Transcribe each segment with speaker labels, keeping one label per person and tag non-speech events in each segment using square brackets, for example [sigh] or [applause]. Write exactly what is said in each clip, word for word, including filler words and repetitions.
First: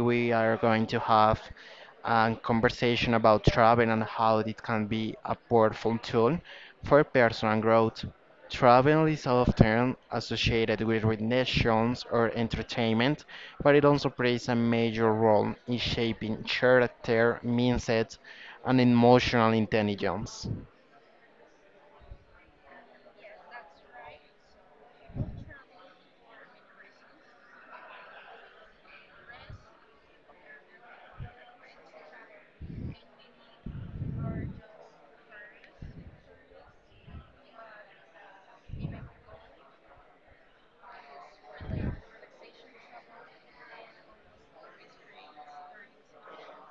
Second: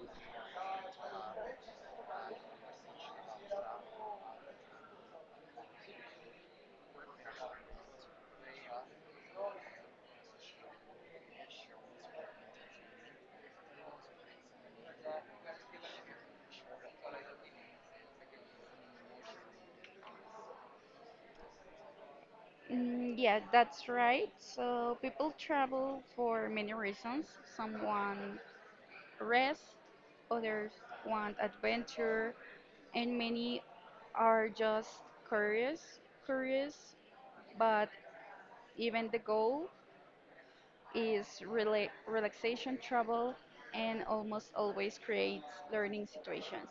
Speaker 1: we are going to have a conversation about travel and how it can be a powerful tool for personal growth. Travel is often associated with relations or entertainment, but it also plays a major role in shaping character, mindset, and emotional intelligence.
Speaker 2: Mm, yeah, that's right. So people travel for many reasons. Someone rest, others want adventure, and many are just curious, curious. But even the goal is rela relaxation, travel, and almost always creates learning situations.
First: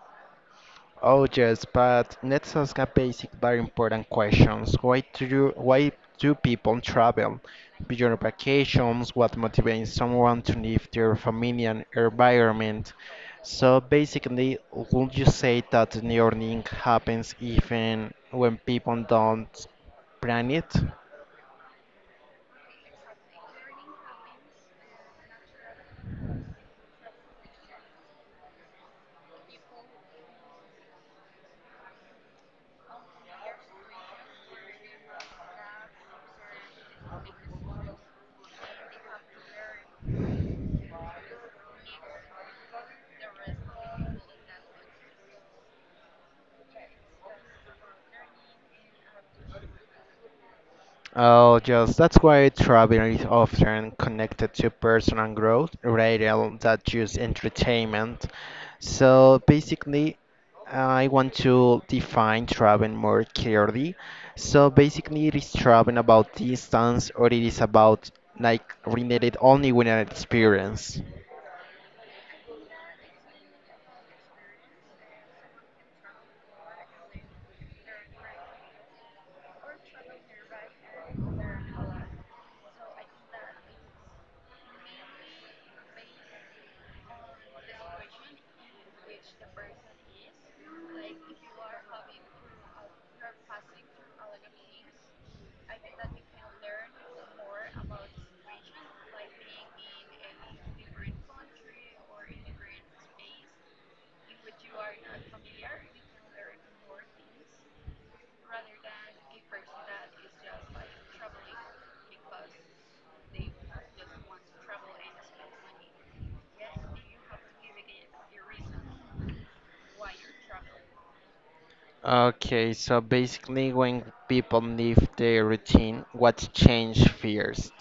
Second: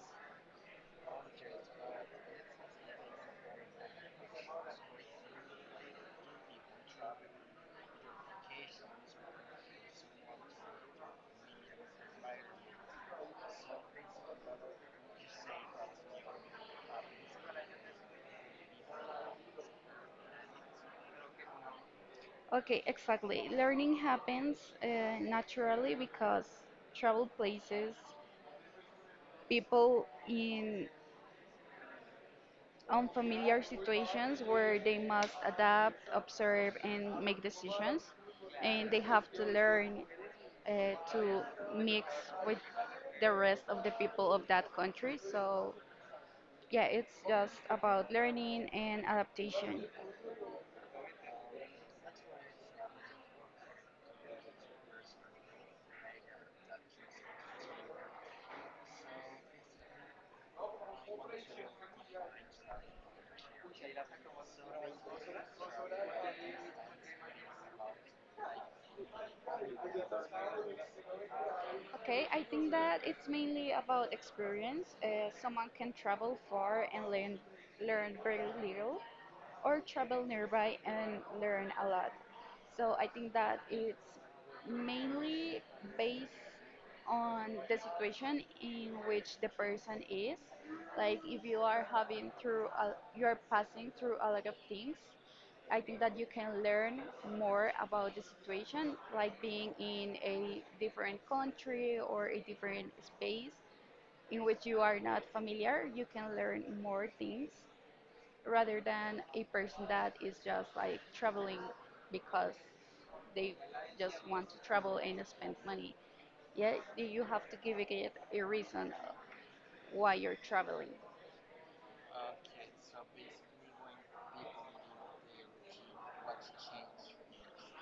Speaker 1: Oh yes, but let's ask a basic but important questions. Why do you, why do people travel? Beyond vacations, what motivates someone to leave their familiar environment? So basically, would you say that learning happens even when people don't plan it?
Speaker 2: Okay, exactly. Learning happens uh, naturally because travel places people in unfamiliar situations where they must adapt, observe, and make decisions. And they have to learn uh, to mix with the rest of the people of that country. So, yeah, it's just about learning and adaptation.
Speaker 1: Oh, just that's why travel is often connected to personal growth rather than just entertainment. So basically, I want to define travel more clearly. So basically, it is travel about distance, or it is about like related only with an experience.
Speaker 2: Okay, I think that it's mainly about experience. Uh, someone can travel far and learn learn very little, or travel nearby and learn a lot. So I think that it's mainly based on the situation in which the person is. Like if you are having through a, you are passing through a lot of things, I think that you can learn more about the situation, like being in a different country or a different space in which you are not familiar. You can learn more things rather than a person that is just like traveling because they just want to travel and spend money. Yeah, you have to give it a reason why you're traveling.
Speaker 1: Okay, so basically, when people leave their routine, what change first?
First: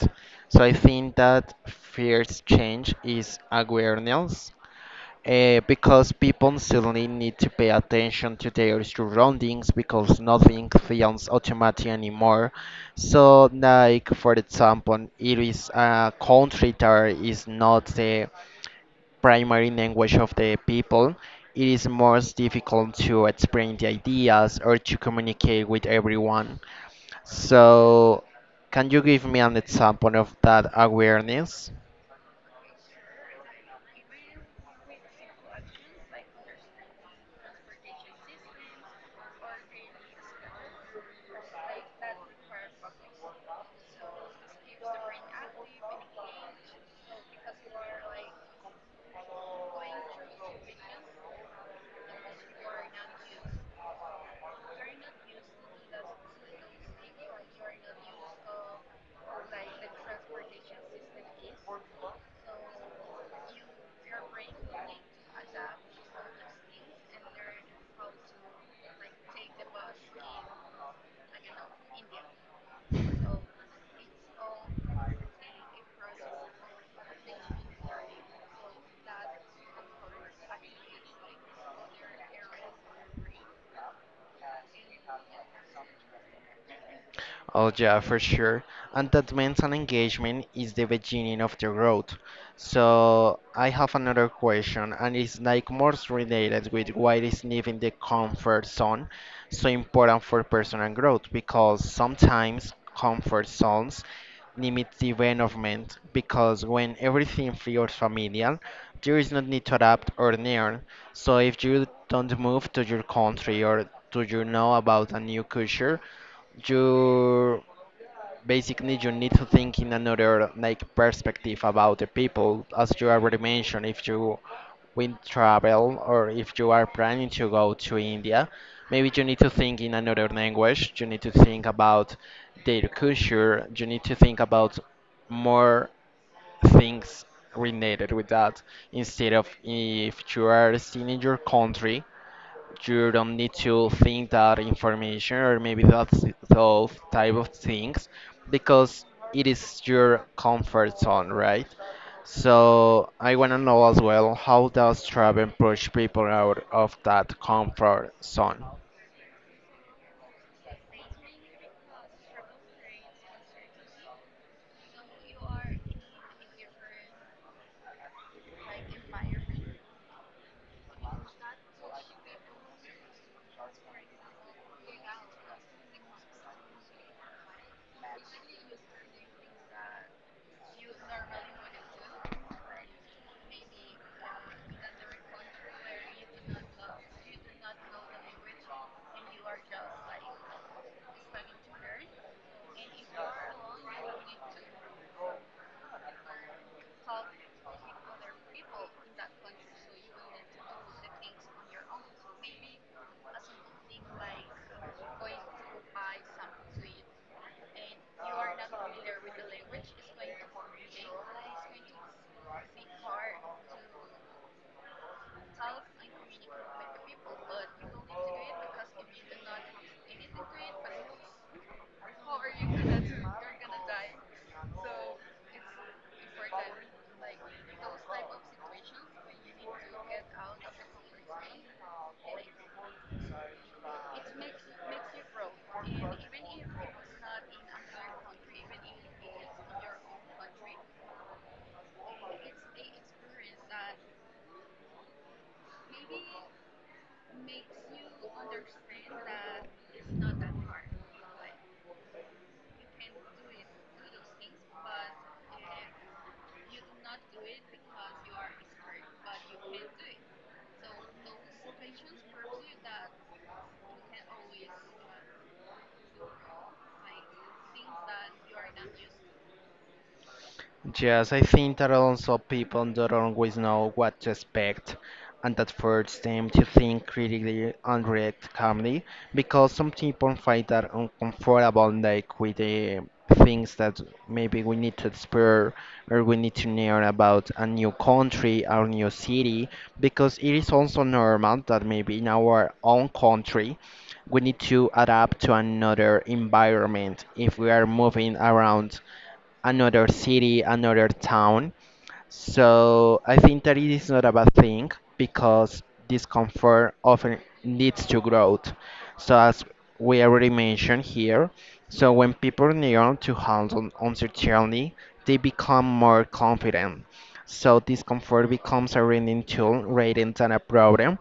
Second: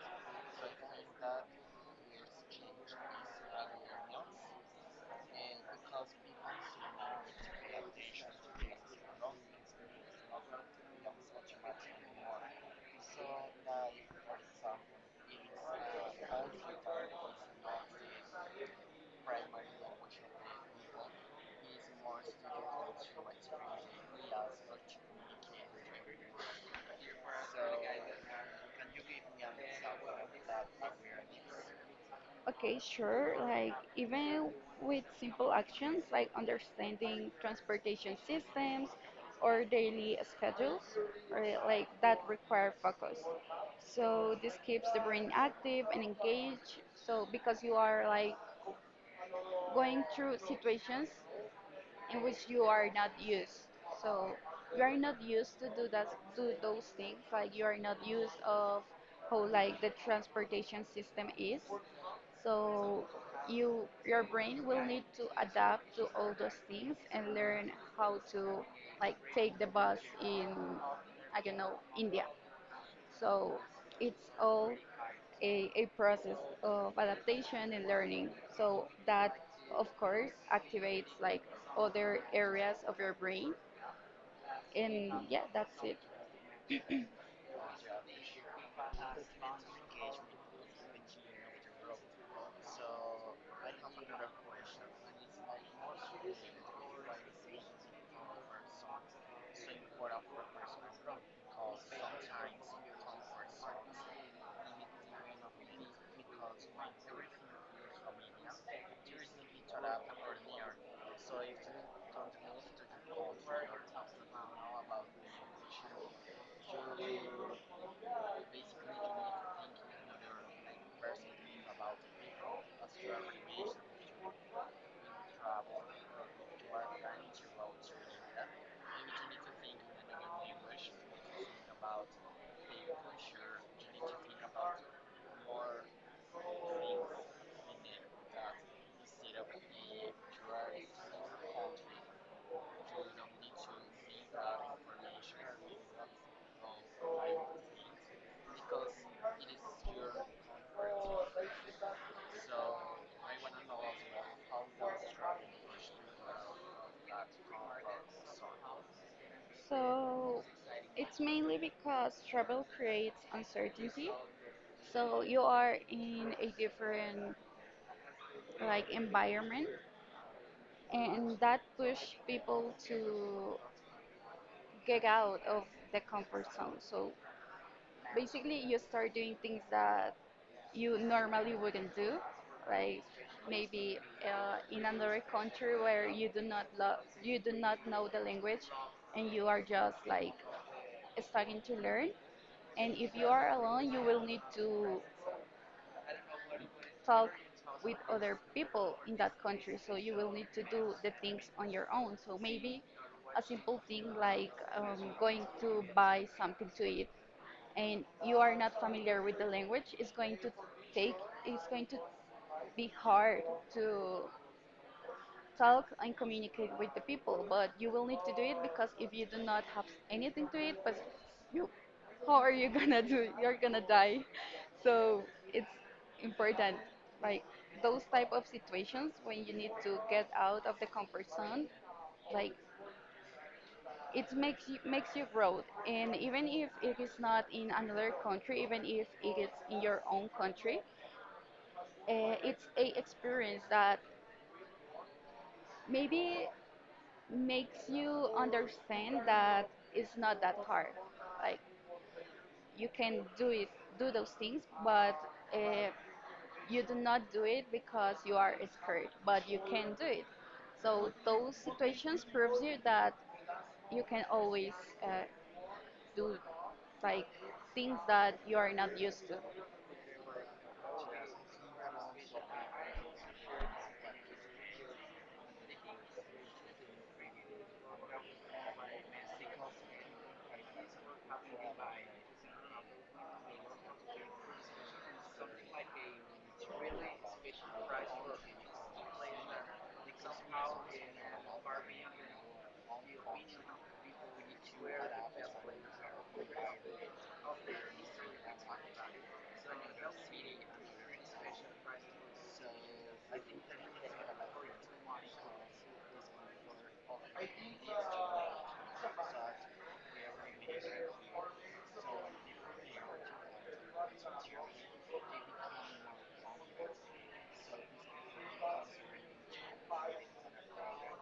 Speaker 1: So I think that first change is awareness, uh, because people suddenly need to pay attention to their surroundings because nothing feels automatic anymore. So, like for example, it is a country that is not the primary language of the people, it is most difficult to explain the ideas or to communicate with everyone. So, can you give me an example of that awareness?
Speaker 2: Okay, sure. Like even with simple actions like understanding transportation systems or daily schedules, or like that require focus. So this keeps the brain active and engaged. So because you are like going through situations in which you are not used. So you are not used to do that, do those things. Like you are not used of how like the transportation system is. So you, your brain will need to adapt to all those things and learn how to like take the bus in, I don't know, India. So it's all a, a process of adaptation and learning. So that, of course, activates like other areas of your brain. And yeah, that's it.
Speaker 1: Oh yeah, for sure. And that mental engagement is the beginning of the growth. So I have another question, and it's like more related with why is leaving the comfort zone so important for personal growth? Because sometimes comfort zones limit development because when everything feels familiar, there is no need to adapt or learn. So if you don't move to your country or do you know about a new culture, 就。Basically you need to think in another like perspective about the people as you already mentioned if you will travel or if you are planning to go to india maybe you need to think in another language you need to think about their culture you need to think about more things related with that instead of if you are still in your country you don't need to think that information or maybe that those type of things because it is your comfort zone, right? So I want to know as well how does travel push people out of that comfort zone?
Speaker 2: So it's mainly because travel creates uncertainty. So you are in a different like environment and that push people to get out of the comfort zone. So basically, you start doing things that you normally wouldn't do, like maybe uh, in another country where you do not love, you do not know the language, and you are just like starting to learn. And if you are alone, you will need to talk with other people in that country, so you will need to do the things on your own. So maybe a simple thing like um, going to buy something to eat and you are not familiar with the language is going to take it's going to be hard to talk and communicate with the people. But you will need to do it because if you do not have anything to eat, but you, how are you [laughs] gonna do it? You're gonna die. [laughs] So it's important, like those type of situations when you need to get out of the comfort zone. Like it makes you makes you grow. And even if it is not in another country, even if it is in your own country, uh, it's a experience that maybe makes you understand that it's not that hard. Like you can do it, do those things, but uh, you do not do it because you are scared, but you can do it. So those situations proves you that you can always uh, do like things that you are not used to.
Speaker 1: Yes, I think that also people don't always know what to expect, and that forces them to think critically and react calmly, because some people find that uncomfortable, like with the things that maybe we need to explore or we need to learn about a new country or new city, because it is also normal that maybe in our own country we need to adapt to another environment if we are moving around another city, another town. So I think that it is not a bad thing because discomfort often leads to growth. So as we already mentioned here, so when people learn to handle uncertainty, they become more confident. So discomfort becomes a learning tool rather than a problem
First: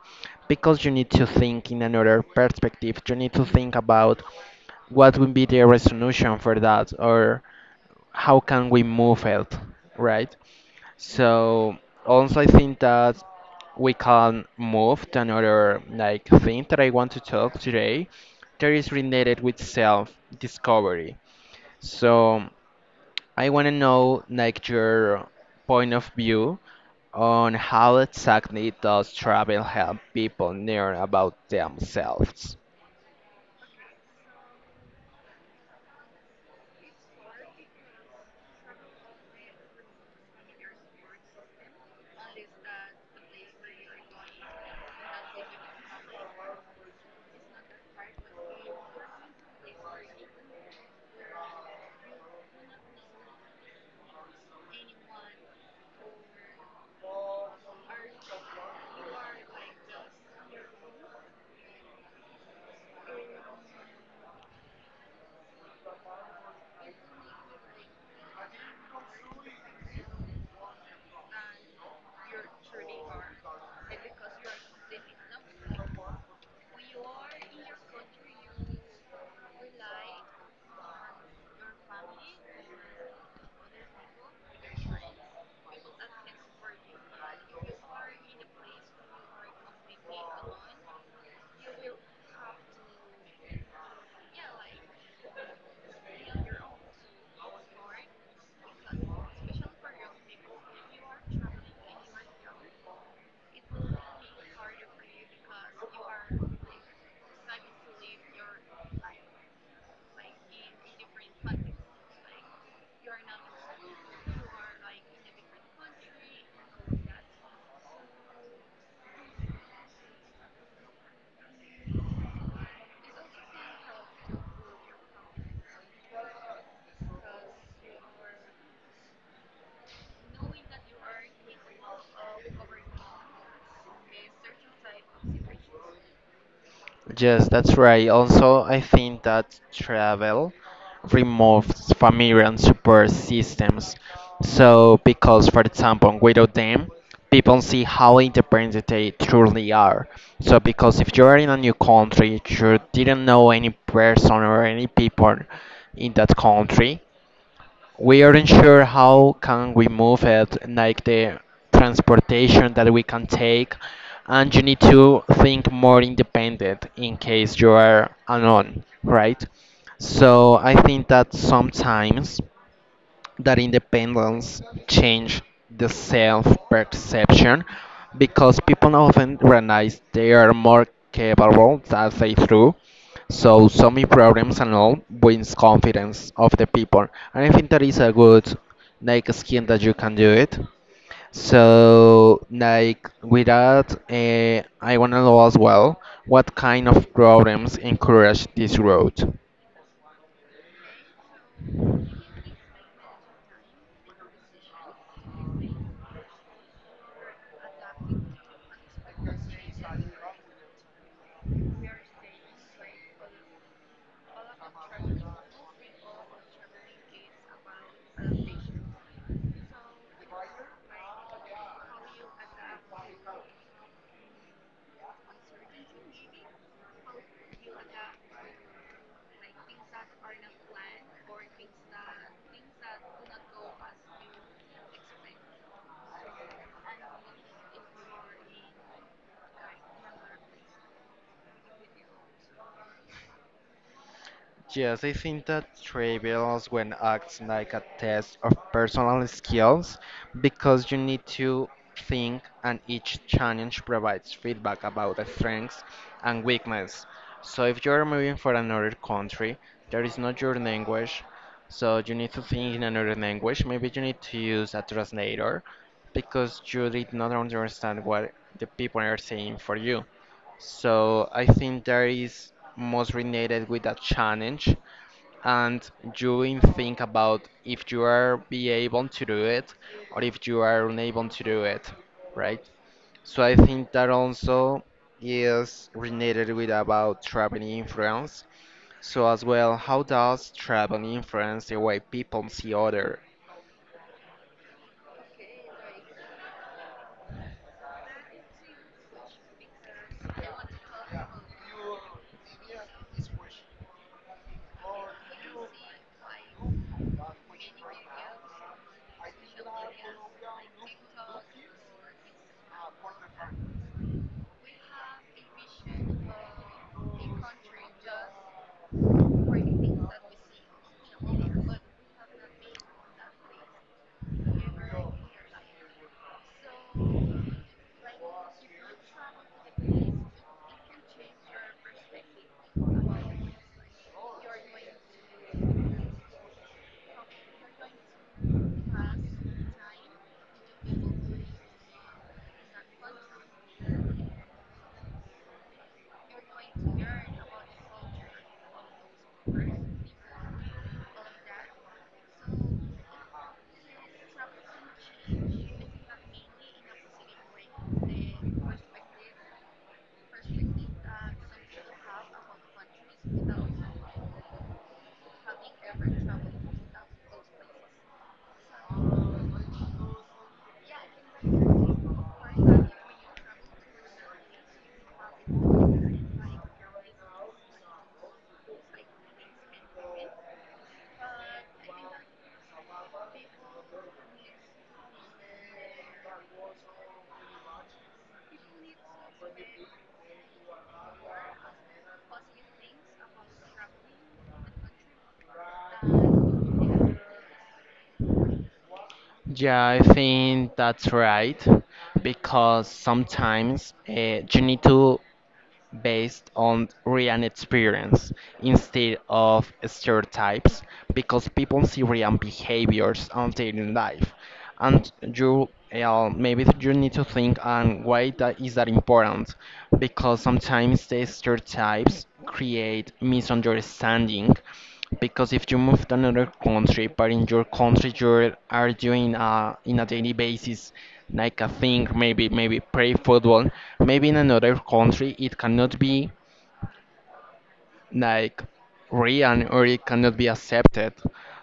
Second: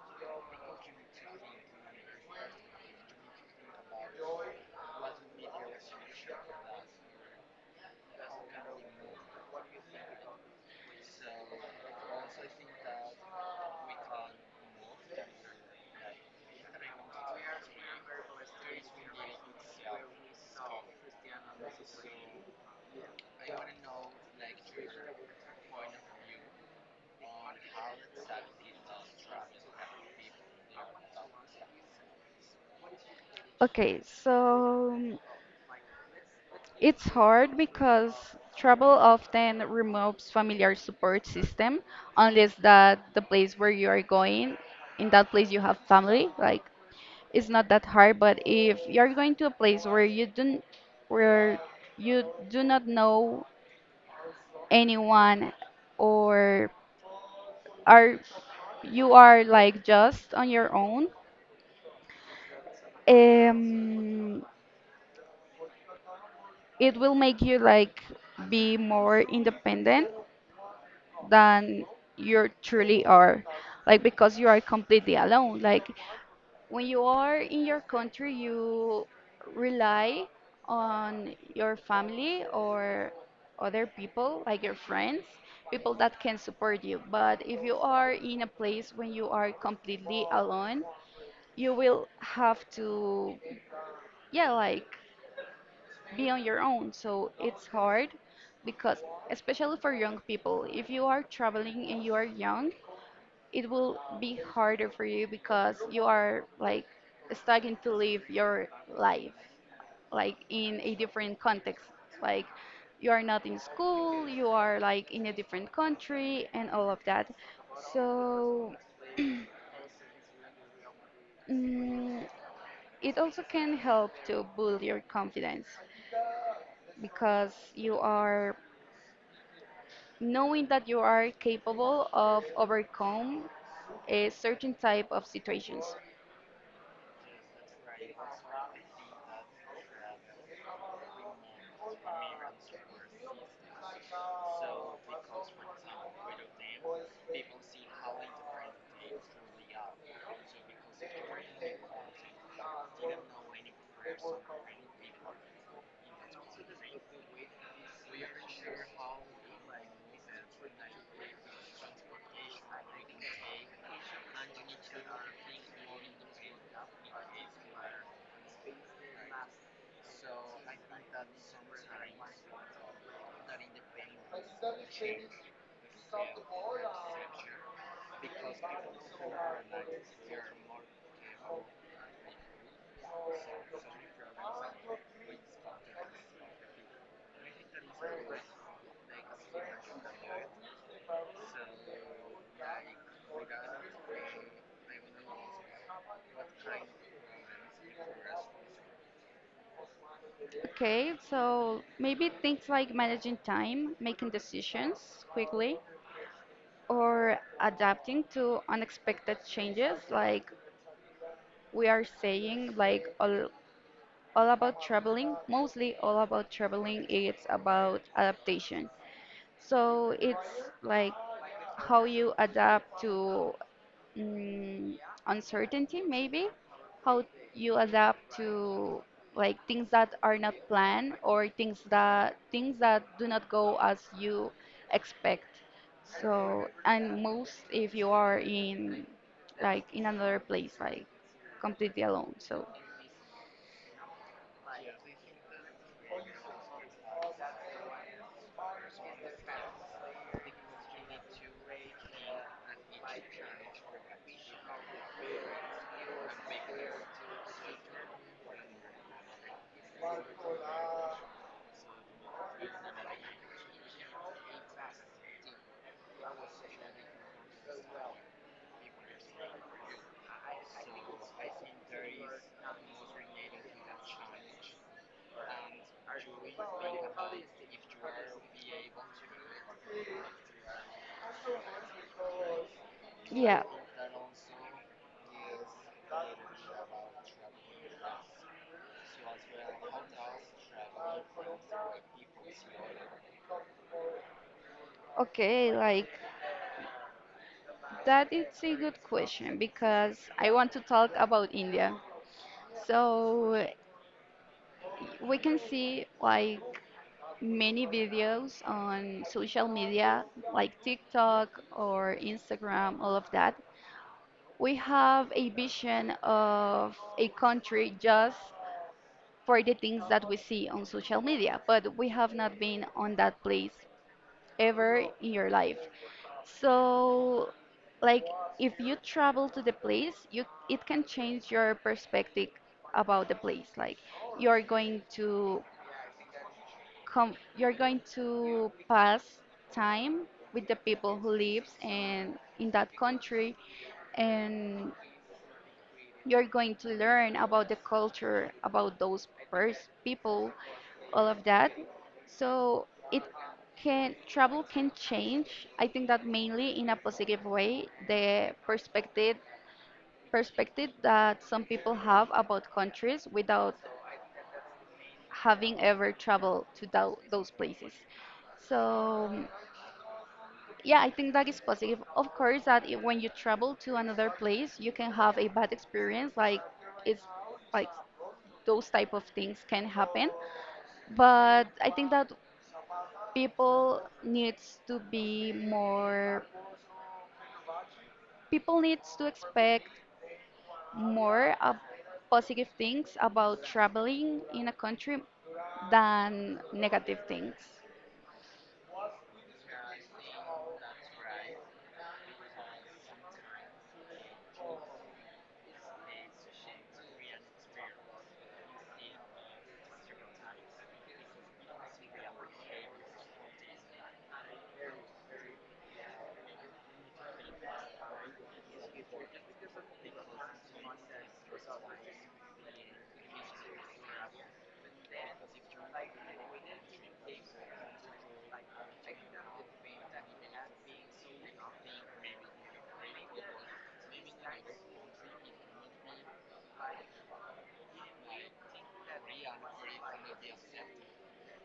Speaker 1: because you need to think in another perspective. You need to think about what would be the resolution for that or how can we move it, right? So also I think that we can move to another like thing that I want to talk today that is related with self-discovery. So I want to know like your point of view on how exactly does travel help people learn about themselves?
Speaker 2: Okay, so it's hard because travel often removes familiar support system, unless that the place where you are going, in that place you have family, like it's not that hard. But if you're going to a place where you don't where you do not know anyone, or are you are like just on your own, um, it will make you like be more independent than you truly are. Like because you are completely alone. Like when you are in your country you rely on your family or other people like your friends, people that can support you. But if you are in a place when you are completely alone, you will have to, yeah, like be on your own. So it's hard because, especially for young people, if you are traveling and you are young, it will be harder for you because you are like starting to live your life like in a different context. Like you are not in school, you are like in a different country and all of that. So mm, it also can help to build your confidence because you are knowing that you are capable of overcome a certain type of situations.
Speaker 1: Yes, that's right. Also, I think that travel removes familiar and support systems. So, because, for example, without them, people see how independent they truly are. So, because if you're in a new country, you didn't know any person or any people in that country, we aren't sure how can we move it, like the transportation that we can take, and you need to think more independent in case you are alone, right? So I think that sometimes that independence change the self-perception because people often realize they are more capable than they do. So some problems and all wins confidence of the people, and I think that is a good like skin that you can do it. So like with that, uh, I wanna know as well what kind of problems encourage this road.
Speaker 2: Okay, so maybe things like managing time, making decisions quickly, or adapting to unexpected changes. Like we are saying, like all, all about traveling, mostly all about traveling, it's about adaptation. So it's like how you adapt to mm, uncertainty. Maybe how you adapt to like things that are not planned, or things that things that do not go as you expect. So and most if you are in like in another place like completely alone. So
Speaker 1: Yes, I think that trivials when acts like a test of personal skills because you need to think and each challenge provides feedback about the strengths and weakness. So if you're moving for another country, there is not your language, so you need to think in another language. Maybe you need to use a translator because you did not understand what the people are saying for you. So I think there is most related with a challenge and you in think about if you are be able to do it or if you are unable to do it, right? So I
Speaker 2: yeah.
Speaker 1: think that also is related with about traveling influence. So as well, how does traveling influence the way people see other?
Speaker 2: Okay, like that is a good question because I want to talk about India. So we can see like many videos on social media, like TikTok or Instagram, all of that. We have a vision of a country just for the things that we see on social media, but we have not been on that place ever in your life. So, like, if you travel to the place, you it can change your perspective about the place. Like, you're going to come, you're going to pass time with the people who lives and in that country, and you're going to learn about the culture, about those pers- people, all of that. So it can travel can change. I think that mainly in a positive way the perspective perspective that some people have about countries without having ever traveled to tho- those places. So, yeah, I think that is positive. Of course, that i- when you travel to another place, you can have a bad experience, like it's like those type of things can happen. But I think that people needs to be more people needs to expect more of positive things about traveling in a country than negative things.
Speaker 1: Yeah, I think that's right because sometimes uh, you need to based on real experience instead of stereotypes because people see real behaviors on daily life and you uh, maybe you need to think on why that is that important because sometimes the stereotypes create misunderstanding because if you move to another country, but in your country you are doing uh, in a daily basis, like a thing, maybe maybe play football. Maybe in another country it cannot be like real or it cannot be accepted.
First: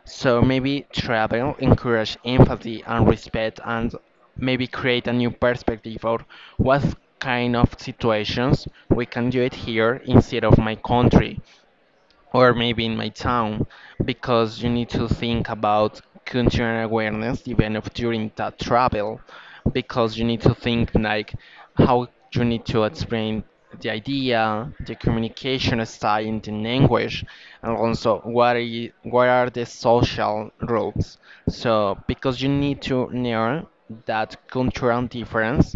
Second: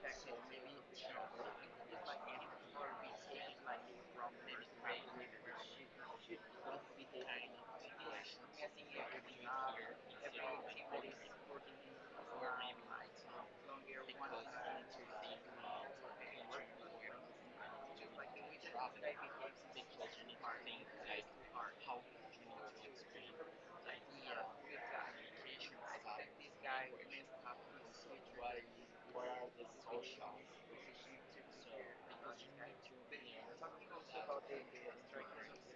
Speaker 1: So maybe travel encourage empathy and respect and maybe create a new perspective or what kind of situations we can do it here instead of my country or maybe in my town because you need to think about cultural awareness even if during that travel because you need to think like how you need to explain the idea the communication style in the language and also what are, what are the social roles so because you need to learn that cultural difference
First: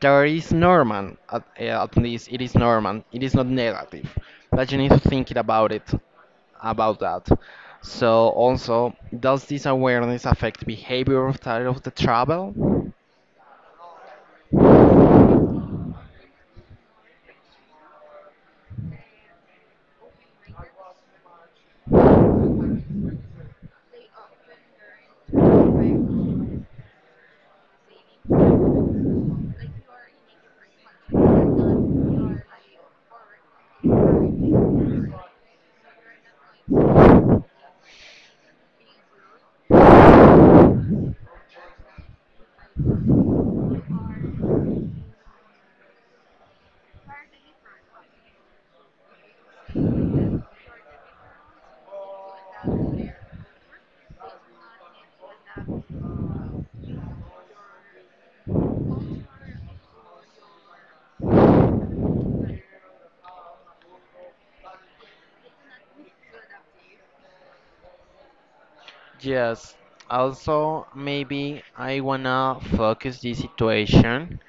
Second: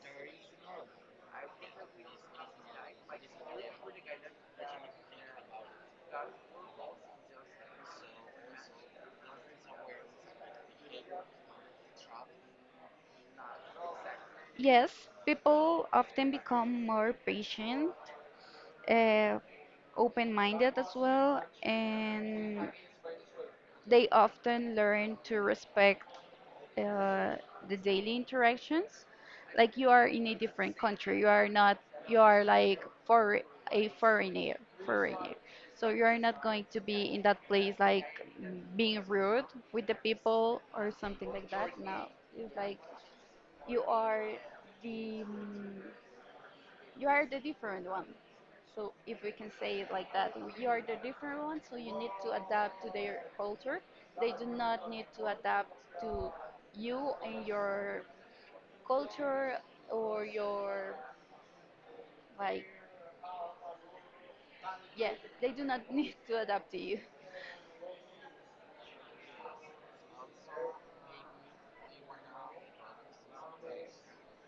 Speaker 1: there is normal. At, uh, at least it is normal. It is not negative, but you need to think it about it, about that. So also, does this awareness affect behavior of, the of the travel?
Speaker 2: Yes, people often become more patient, uh, open minded as well, and they often learn to respect uh, the daily interactions. Like you are in a different country, you are not you are like for a foreigner foreigner, so you are not going to be in that place like mm, being rude with people or something like that. No, it's like you are the mm, you are the different one. So if we can say it like that, you are the different one, so you need to adapt to their culture. They do not need to adapt to you and your culture, or your like, yeah, they do not [laughs] need to adapt to you.
Speaker 1: Yes. Also, maybe I wanna focus this situation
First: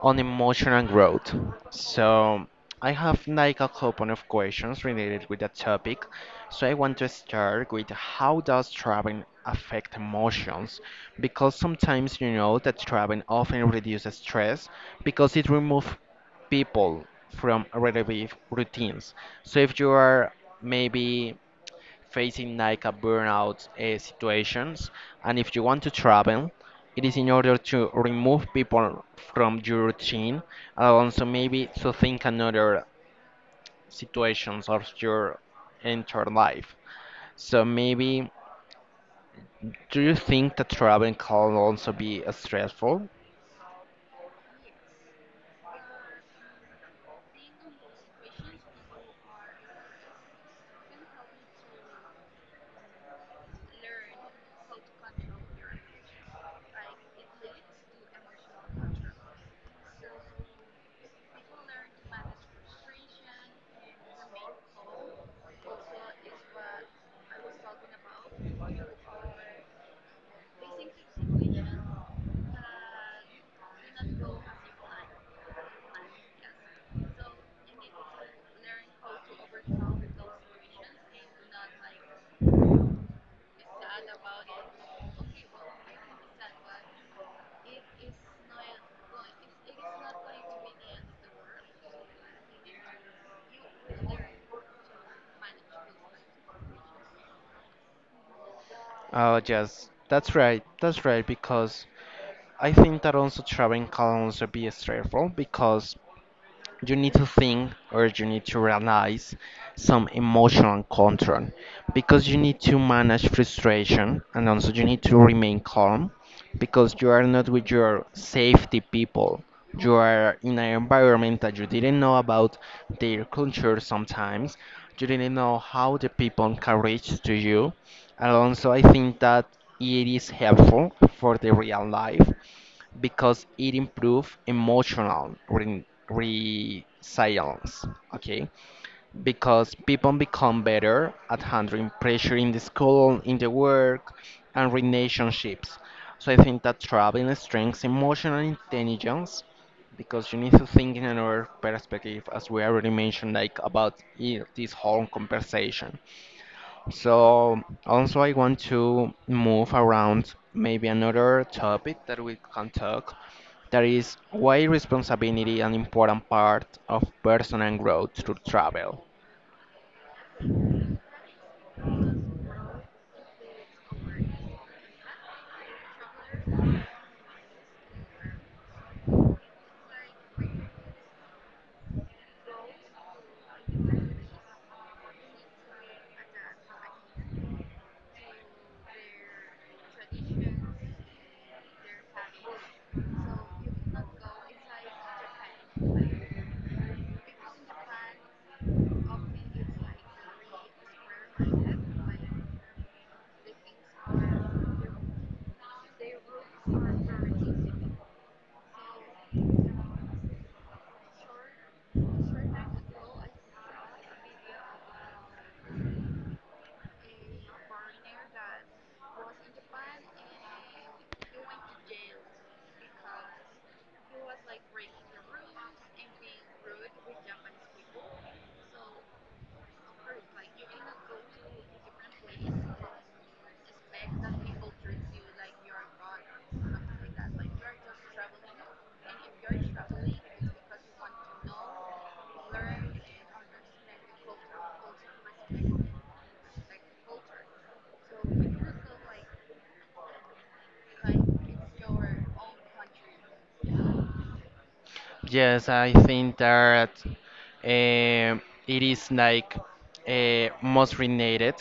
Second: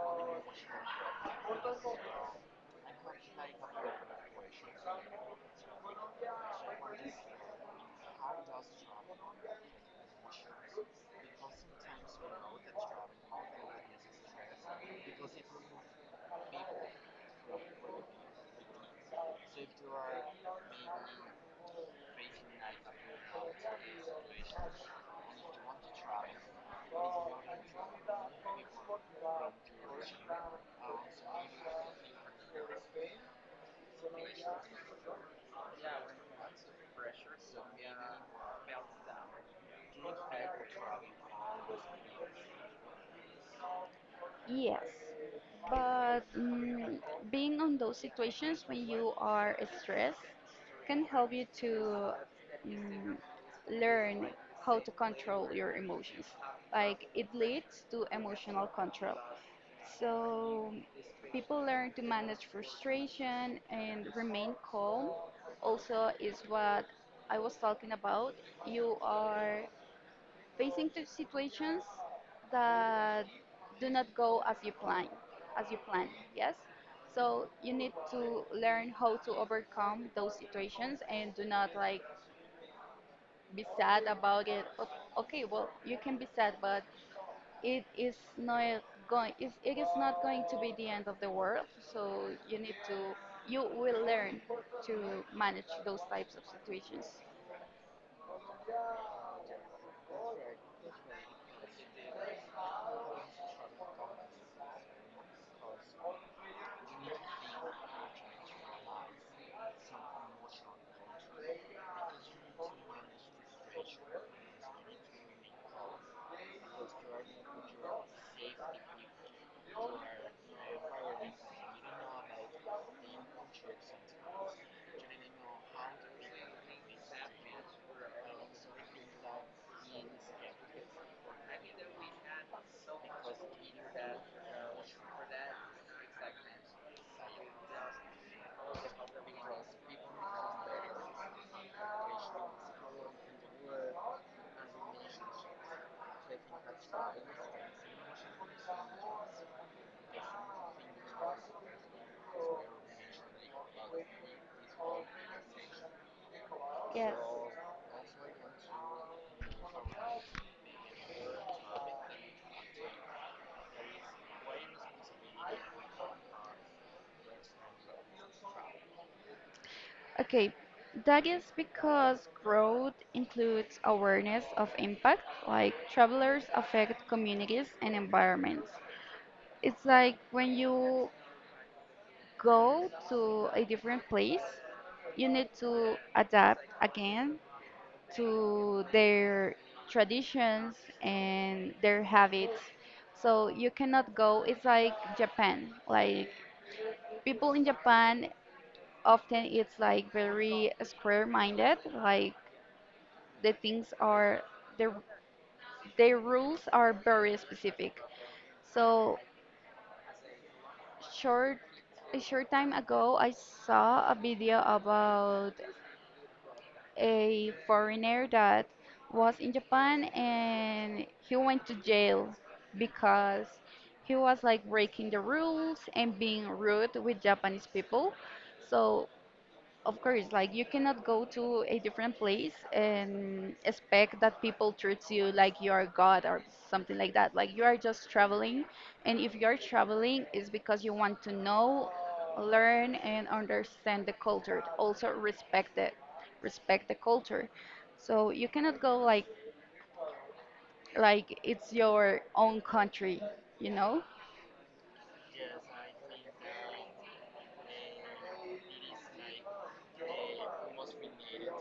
Speaker 1: on emotional growth. So, I have like a couple of questions related with that topic. So, I want to start with how does traveling affect emotions? Because sometimes you know that traveling often reduces stress because it removes people from repetitive routines. So, if you are maybe facing like a burnout uh, situations and if you want to travel it is in order to remove people from your routine and also maybe to think another situations of your entire life so maybe do you think that traveling can also be uh, stressful?
Speaker 2: Yes, but mm, being on those situations when you are stressed can help you to mm, learn how to control your emotions. Like it leads to emotional control. So people learn to manage frustration and remain calm. Also, is what I was talking about. You are facing to situations that do not go as you plan as you plan, yes. So you need to learn how to overcome those situations and do not like be sad about it. O- okay, well, you can be sad, but it is not going it, it is not going to be the end of the world. So you need to, you will learn to manage those types of situations.
Speaker 1: Oh, yes, that's right. That's right. Because I think that also traveling can also be stressful because you need to think or you need to realize some emotional control because you need to manage frustration and also you need to remain calm because you are not with your safety people you are in an environment that you didn't know about their culture sometimes you didn't know how the people can reach to you and also I think that it is helpful for the real life because it improves emotional re- resilience. Okay, because people become better at handling pressure in the school, in the work, and relationships. So I think that traveling strengthens emotional intelligence because you need to think in another perspective, as we already mentioned, like about i- this whole conversation.
Speaker 2: Yes.
Speaker 1: So also I want to move around maybe another topic that we can talk that is why responsibility an important part of personal growth through travel.
Speaker 2: Okay, that is because growth includes awareness of impact, like travelers affect communities and environments. It's like when you go to a different place, you need to adapt again to their traditions and their habits. So you cannot go, it's like Japan. Like people in Japan often, it's like very square minded, like the things are the the rules are very specific. So short a short time ago, I saw a video about a foreigner that was in Japan and he went to jail because he was like breaking the rules and being rude with Japanese people. So of course, like you cannot go to a different place and expect that people treat you like you are God or something like that. Like you are just traveling, and if you are traveling, it's because you want to know, learn, and understand the culture. Also respect it, respect the culture. So you cannot go like like it's your own country, you know?
Speaker 1: Yes, I think that um it is like uh, most related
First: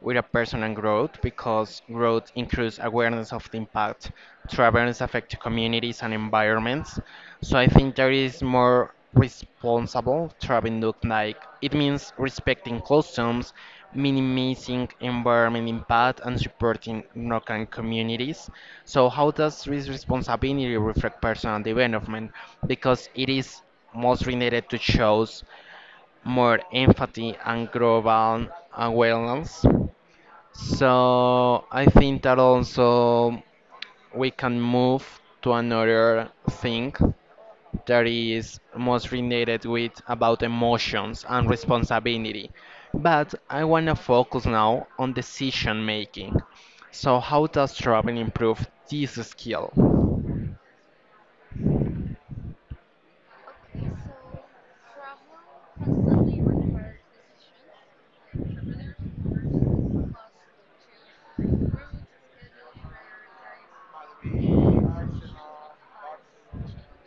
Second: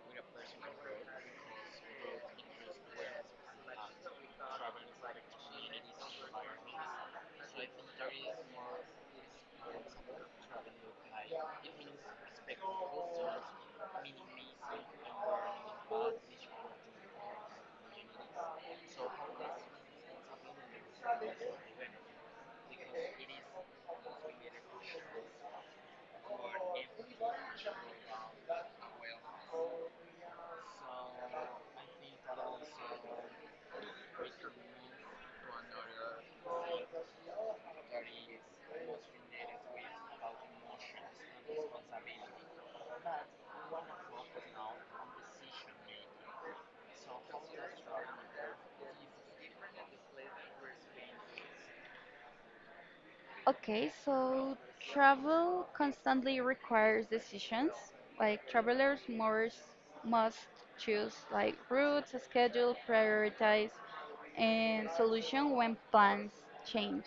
Speaker 1: with a personal growth because growth includes awareness of the impact travelers affect communities and environments. So I think there is more responsible travel look like it means respecting customs, minimizing environment impact, and supporting local communities. So, how does this responsibility reflect personal development? Because it is most related to shows more empathy and global awareness. So, I think that also we can move to another thing that is most related with about emotions and responsibility. But I want to focus now on decision making. So how does travel improve this skill?
Speaker 2: Okay, so travel constantly requires decisions. Like travelers must must choose like routes, schedule, prioritize, and solution when plans change.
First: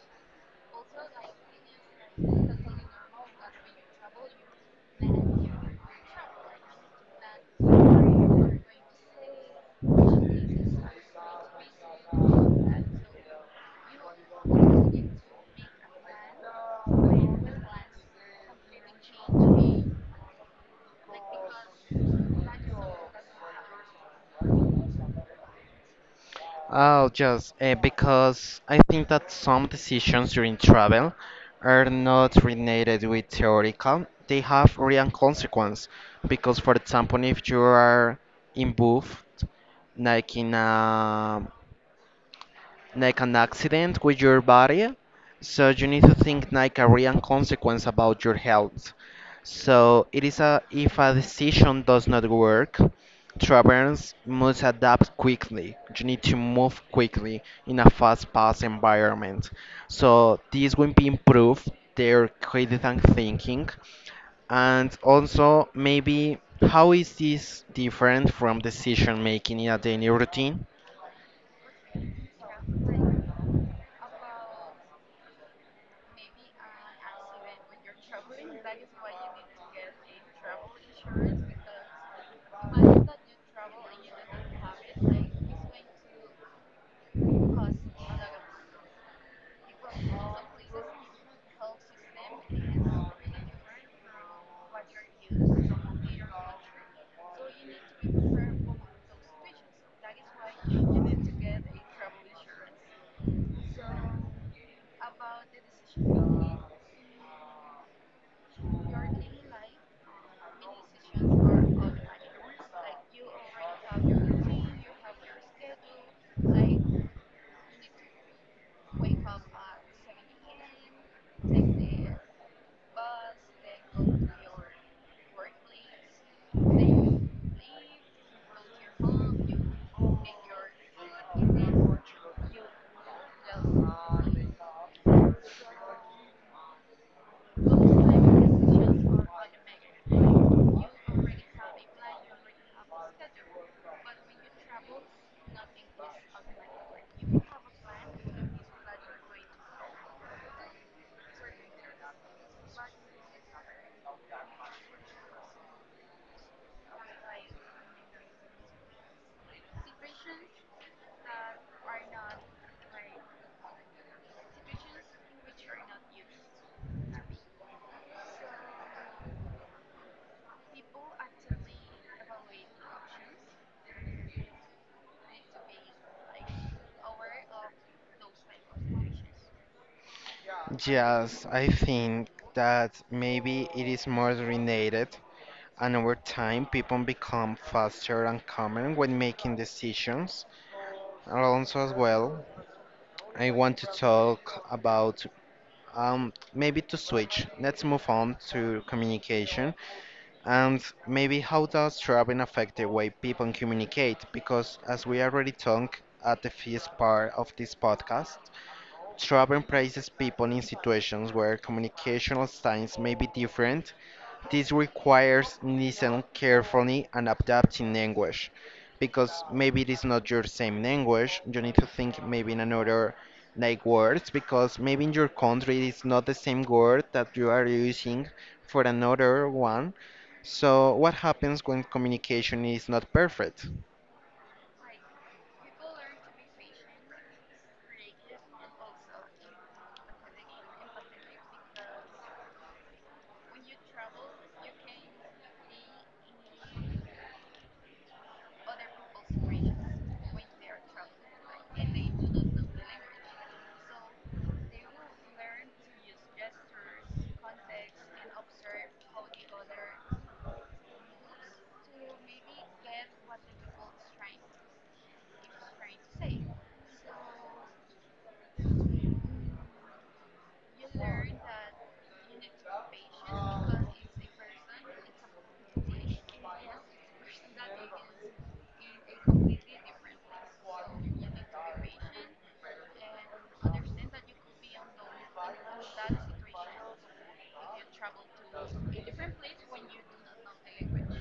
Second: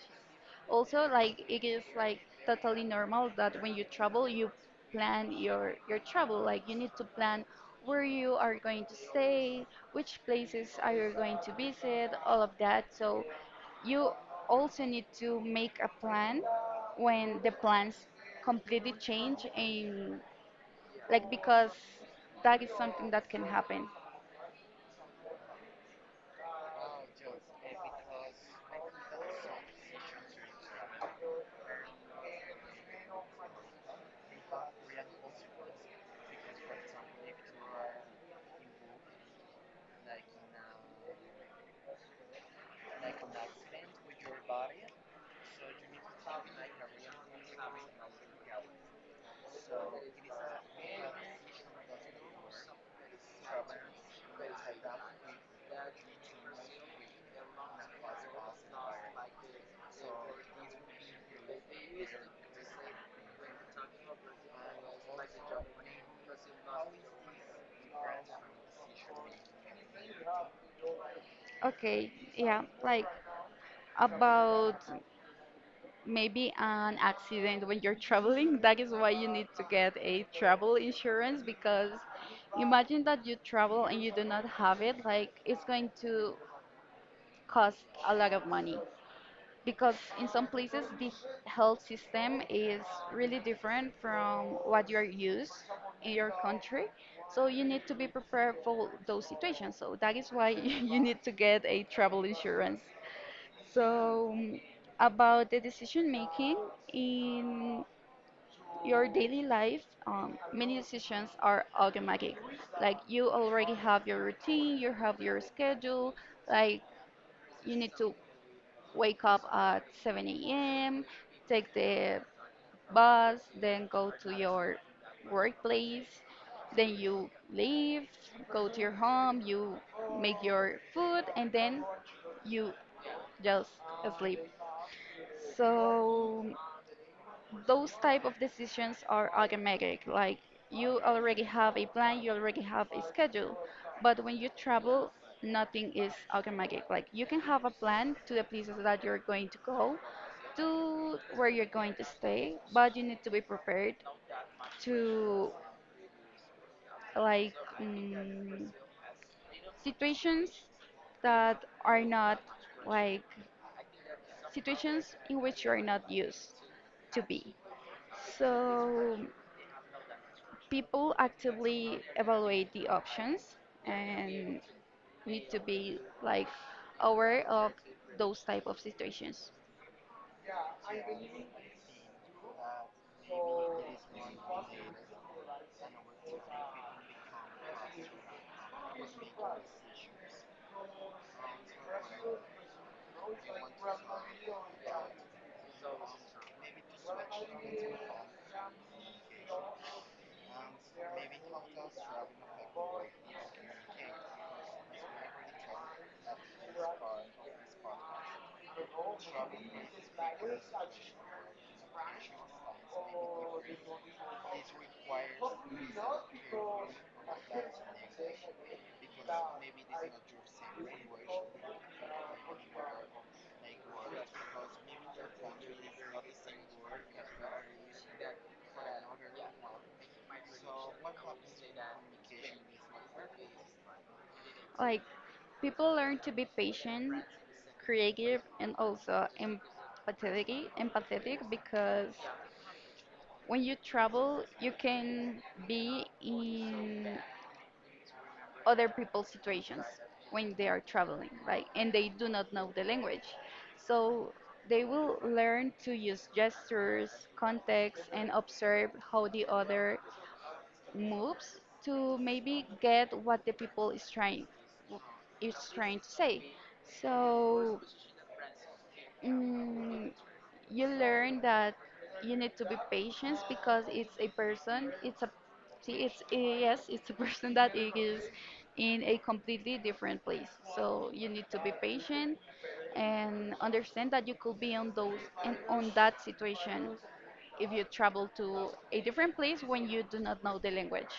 Speaker 2: Also, like it is like totally normal that when you travel, you plan your your travel. Like you need to plan where you are going to stay, which places are you going to visit, all of that. So you also need to make a plan when the plans completely change and like because that is something that can happen.
Speaker 1: Oh, just uh, because I think that some decisions during travel are not related with theoretical. They have real consequence because, for example, if you are involved, like in a like an accident with your body. So you need to think like a real consequence about your health. So it is a if a decision does not work, travelers must adapt quickly. You need to move quickly in a fast-paced environment. So this will be improve their creative and thinking, and also maybe how is this different from decision making in a daily routine?
Speaker 2: Okay, yeah, like about maybe an accident when you're [laughs] traveling, that is why you need to get a travel insurance, because imagine that you travel and you do not have it, like it's going to cost a lot of money because in some places the health system is really different from what you're used in your country. So you need to be prepared for those situations, so that is why [laughs] you need to get a travel insurance. so um, about the decision making in your daily life, um, many decisions are automatic. Like you already have your routine, you have your schedule. Like you need to wake up at seven a m, take the bus, then go to your workplace, then you leave, go to your home, you make your food, and then you just sleep. So those type of decisions are automatic. Like you already have a plan, you already have a schedule, but when you travel nothing is automatic. Like you can have a plan to the places that you're going to go, to where you're going to stay, but you need to be prepared to, like, mm, situations that are not, like, situations in which you are not used to be. So people actively evaluate the options and need to be, like, aware of those type of situations.
Speaker 1: Yes, I think that maybe it is more related, and over time, people become faster and calmer when making decisions. And also, as well, I want to talk about um, maybe to switch. Let's move on to communication and maybe how does traveling affect the way people communicate? Because as we already talked at the first part of this podcast, Strabon praises people in situations where communicational styles may be different. This requires listening carefully and adapting language, because maybe it is not your same language. You need to think maybe in another like words, because maybe in your country it is not the same word that you are using for another one. So what happens when communication is not perfect?
Speaker 2: Like people learn to be patient, creative, and also empathetic empathetic because when you travel you can be in other people's situations when they are traveling, right? And they do not know the language. So they will learn to use gestures, context, and observe how the other moves to maybe get what the people is trying is trying to say. So, mm, you learn that you need to be patient because it's a person, it's a see it's a- yes it's a [laughs] person that it is in a completely different place. So you need to be patient and understand that you could be on those and on that situation if you travel to a different place when you do not know the language.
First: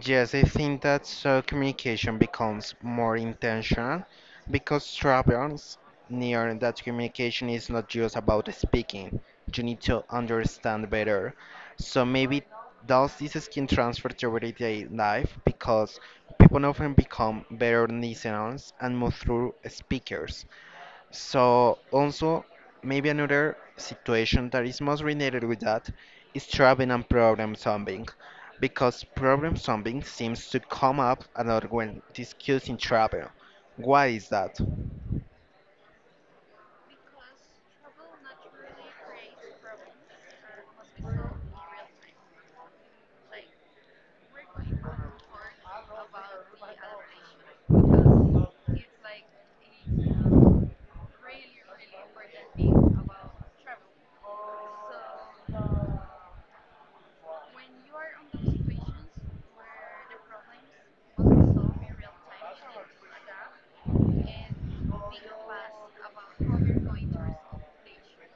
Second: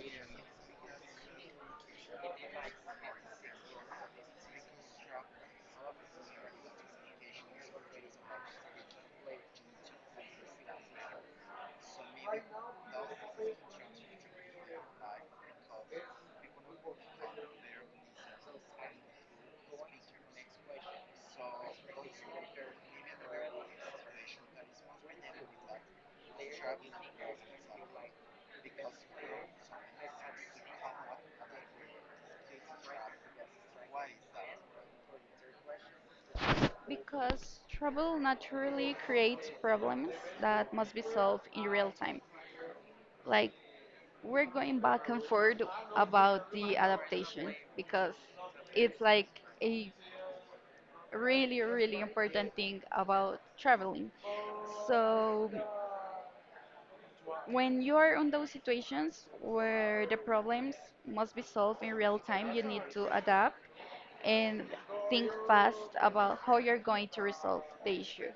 Speaker 1: Yes, I think that so communication becomes more intentional because travels near that communication is not just about speaking. You need to understand better. So maybe does this skin transfer to everyday life because people often become better listeners and move through speakers. So also maybe another situation that is most related with that is traveling and problem solving, because problem solving seems to come up a lot when discussing travel. Why is that?
Speaker 2: Because trouble naturally creates problems that must be solved in real time. Like, we're going back and forth about the adaptation because it's like a really, really important thing about traveling. So, when you are on those situations where the problems must be solved in real time, you need to adapt and think fast about how you're going to resolve the issue.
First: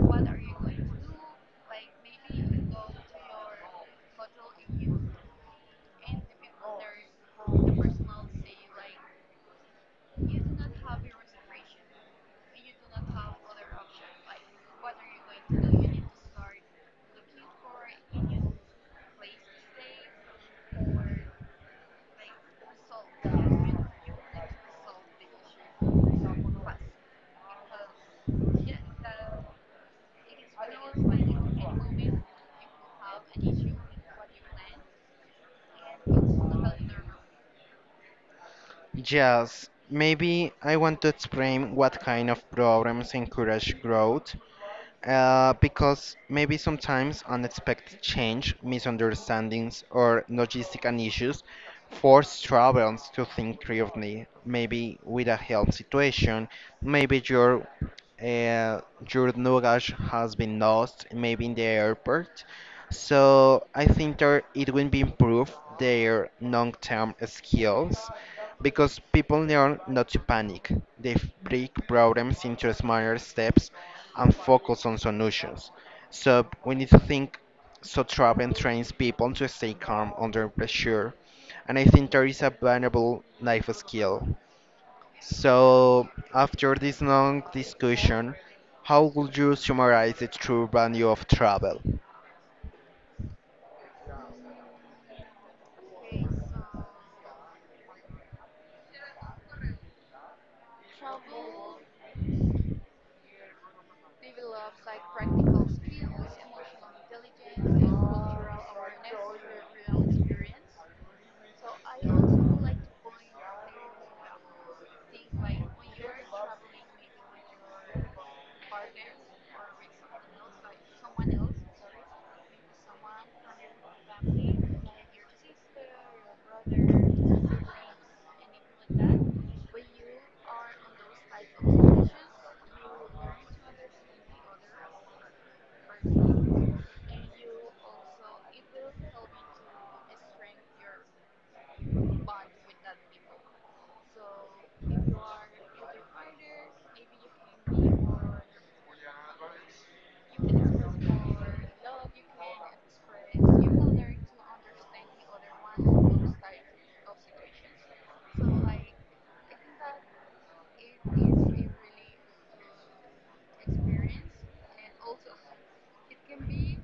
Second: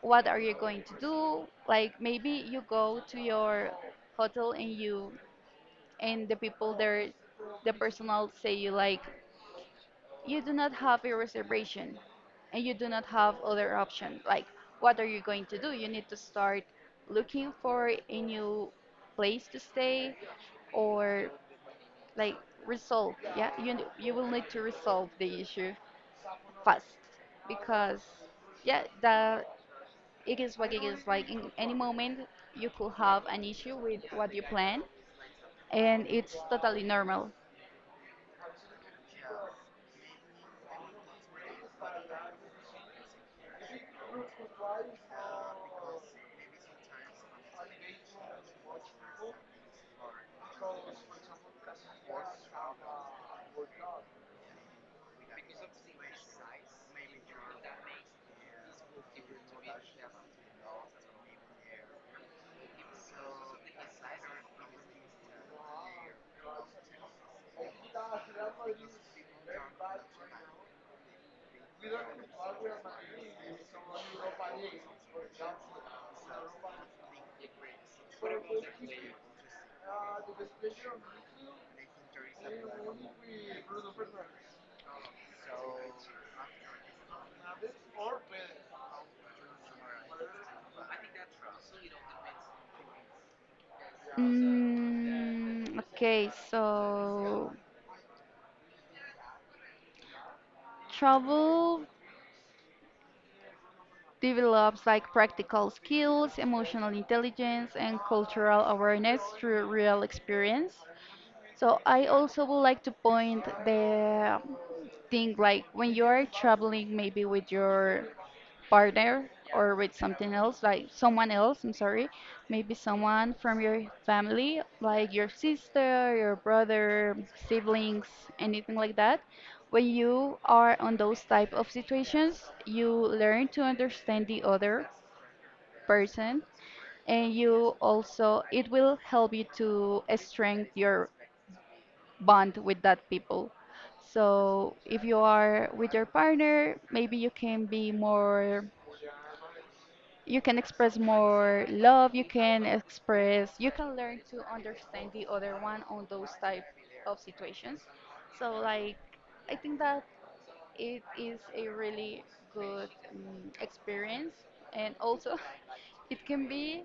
Speaker 2: What are you going to do? Like maybe you go to your hotel and you and the people there, the personnel say you like, you do not have a reservation and you do not have other option. Like, what are you going to do? You need to start looking for a new place to stay, or, like, resolve. Yeah, you, you will need to resolve the issue fast because, yeah, the, it is what it is. Like, in any moment, you could have an issue with what you plan and it's totally normal.
Speaker 1: Yes, maybe I want to explain what kind of problems encourage growth. Uh, because maybe sometimes unexpected change, misunderstandings, or logistical issues force travelers to think creatively, maybe with a help situation, maybe your uh, your luggage has been lost, maybe in the airport. So I think that it will be improve their long-term skills because people learn not to panic. They break problems into smaller steps and focus on solutions. So we need to think so travel trains people to stay calm under pressure. And I think there is a valuable life skill. So after this long discussion, how would you summarize the true value of travel?
Speaker 2: Mm, okay, so travel develops like practical skills, emotional intelligence, and cultural awareness through real experience. So I also would like to point the thing, like when you are traveling maybe with your partner or with something else, like someone else, I'm sorry, maybe someone from your family, like your sister, your brother, siblings, anything like that. When you are on those type of situations, you learn to understand the other person, and you also, it will help you to strengthen your bond with that people. So if you are with your partner, maybe you can be more, you can express more love, you can express, you can learn to understand the other one on those type of situations. So, like, I think that it is a really good um, experience. And also, [laughs] it can be,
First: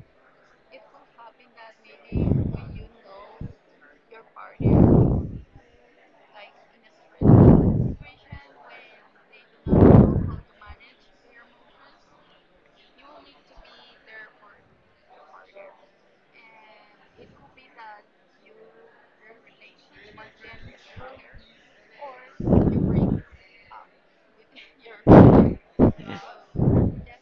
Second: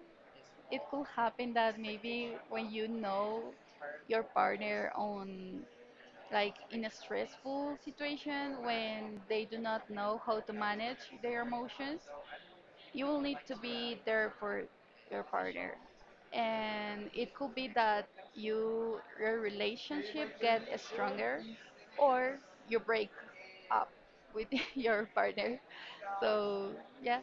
Speaker 2: it could happen that maybe when you know your partner on, like in a stressful situation when they do not know how to manage their emotions, you will need to be there for your partner. And it could be that you, your relationship get stronger, or you break up with [laughs] your partner. So yeah,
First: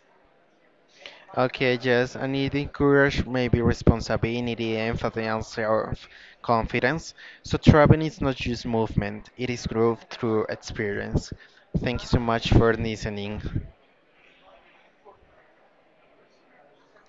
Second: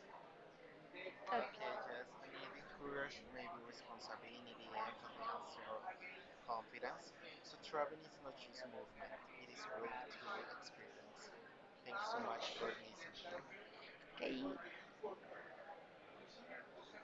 Speaker 2: that's
Speaker 1: Okay, yes, I need encourage maybe responsibility, empathy, and self-confidence. So traveling is not just movement; it is growth through experience. Thank you so much for listening.
Speaker 2: okay.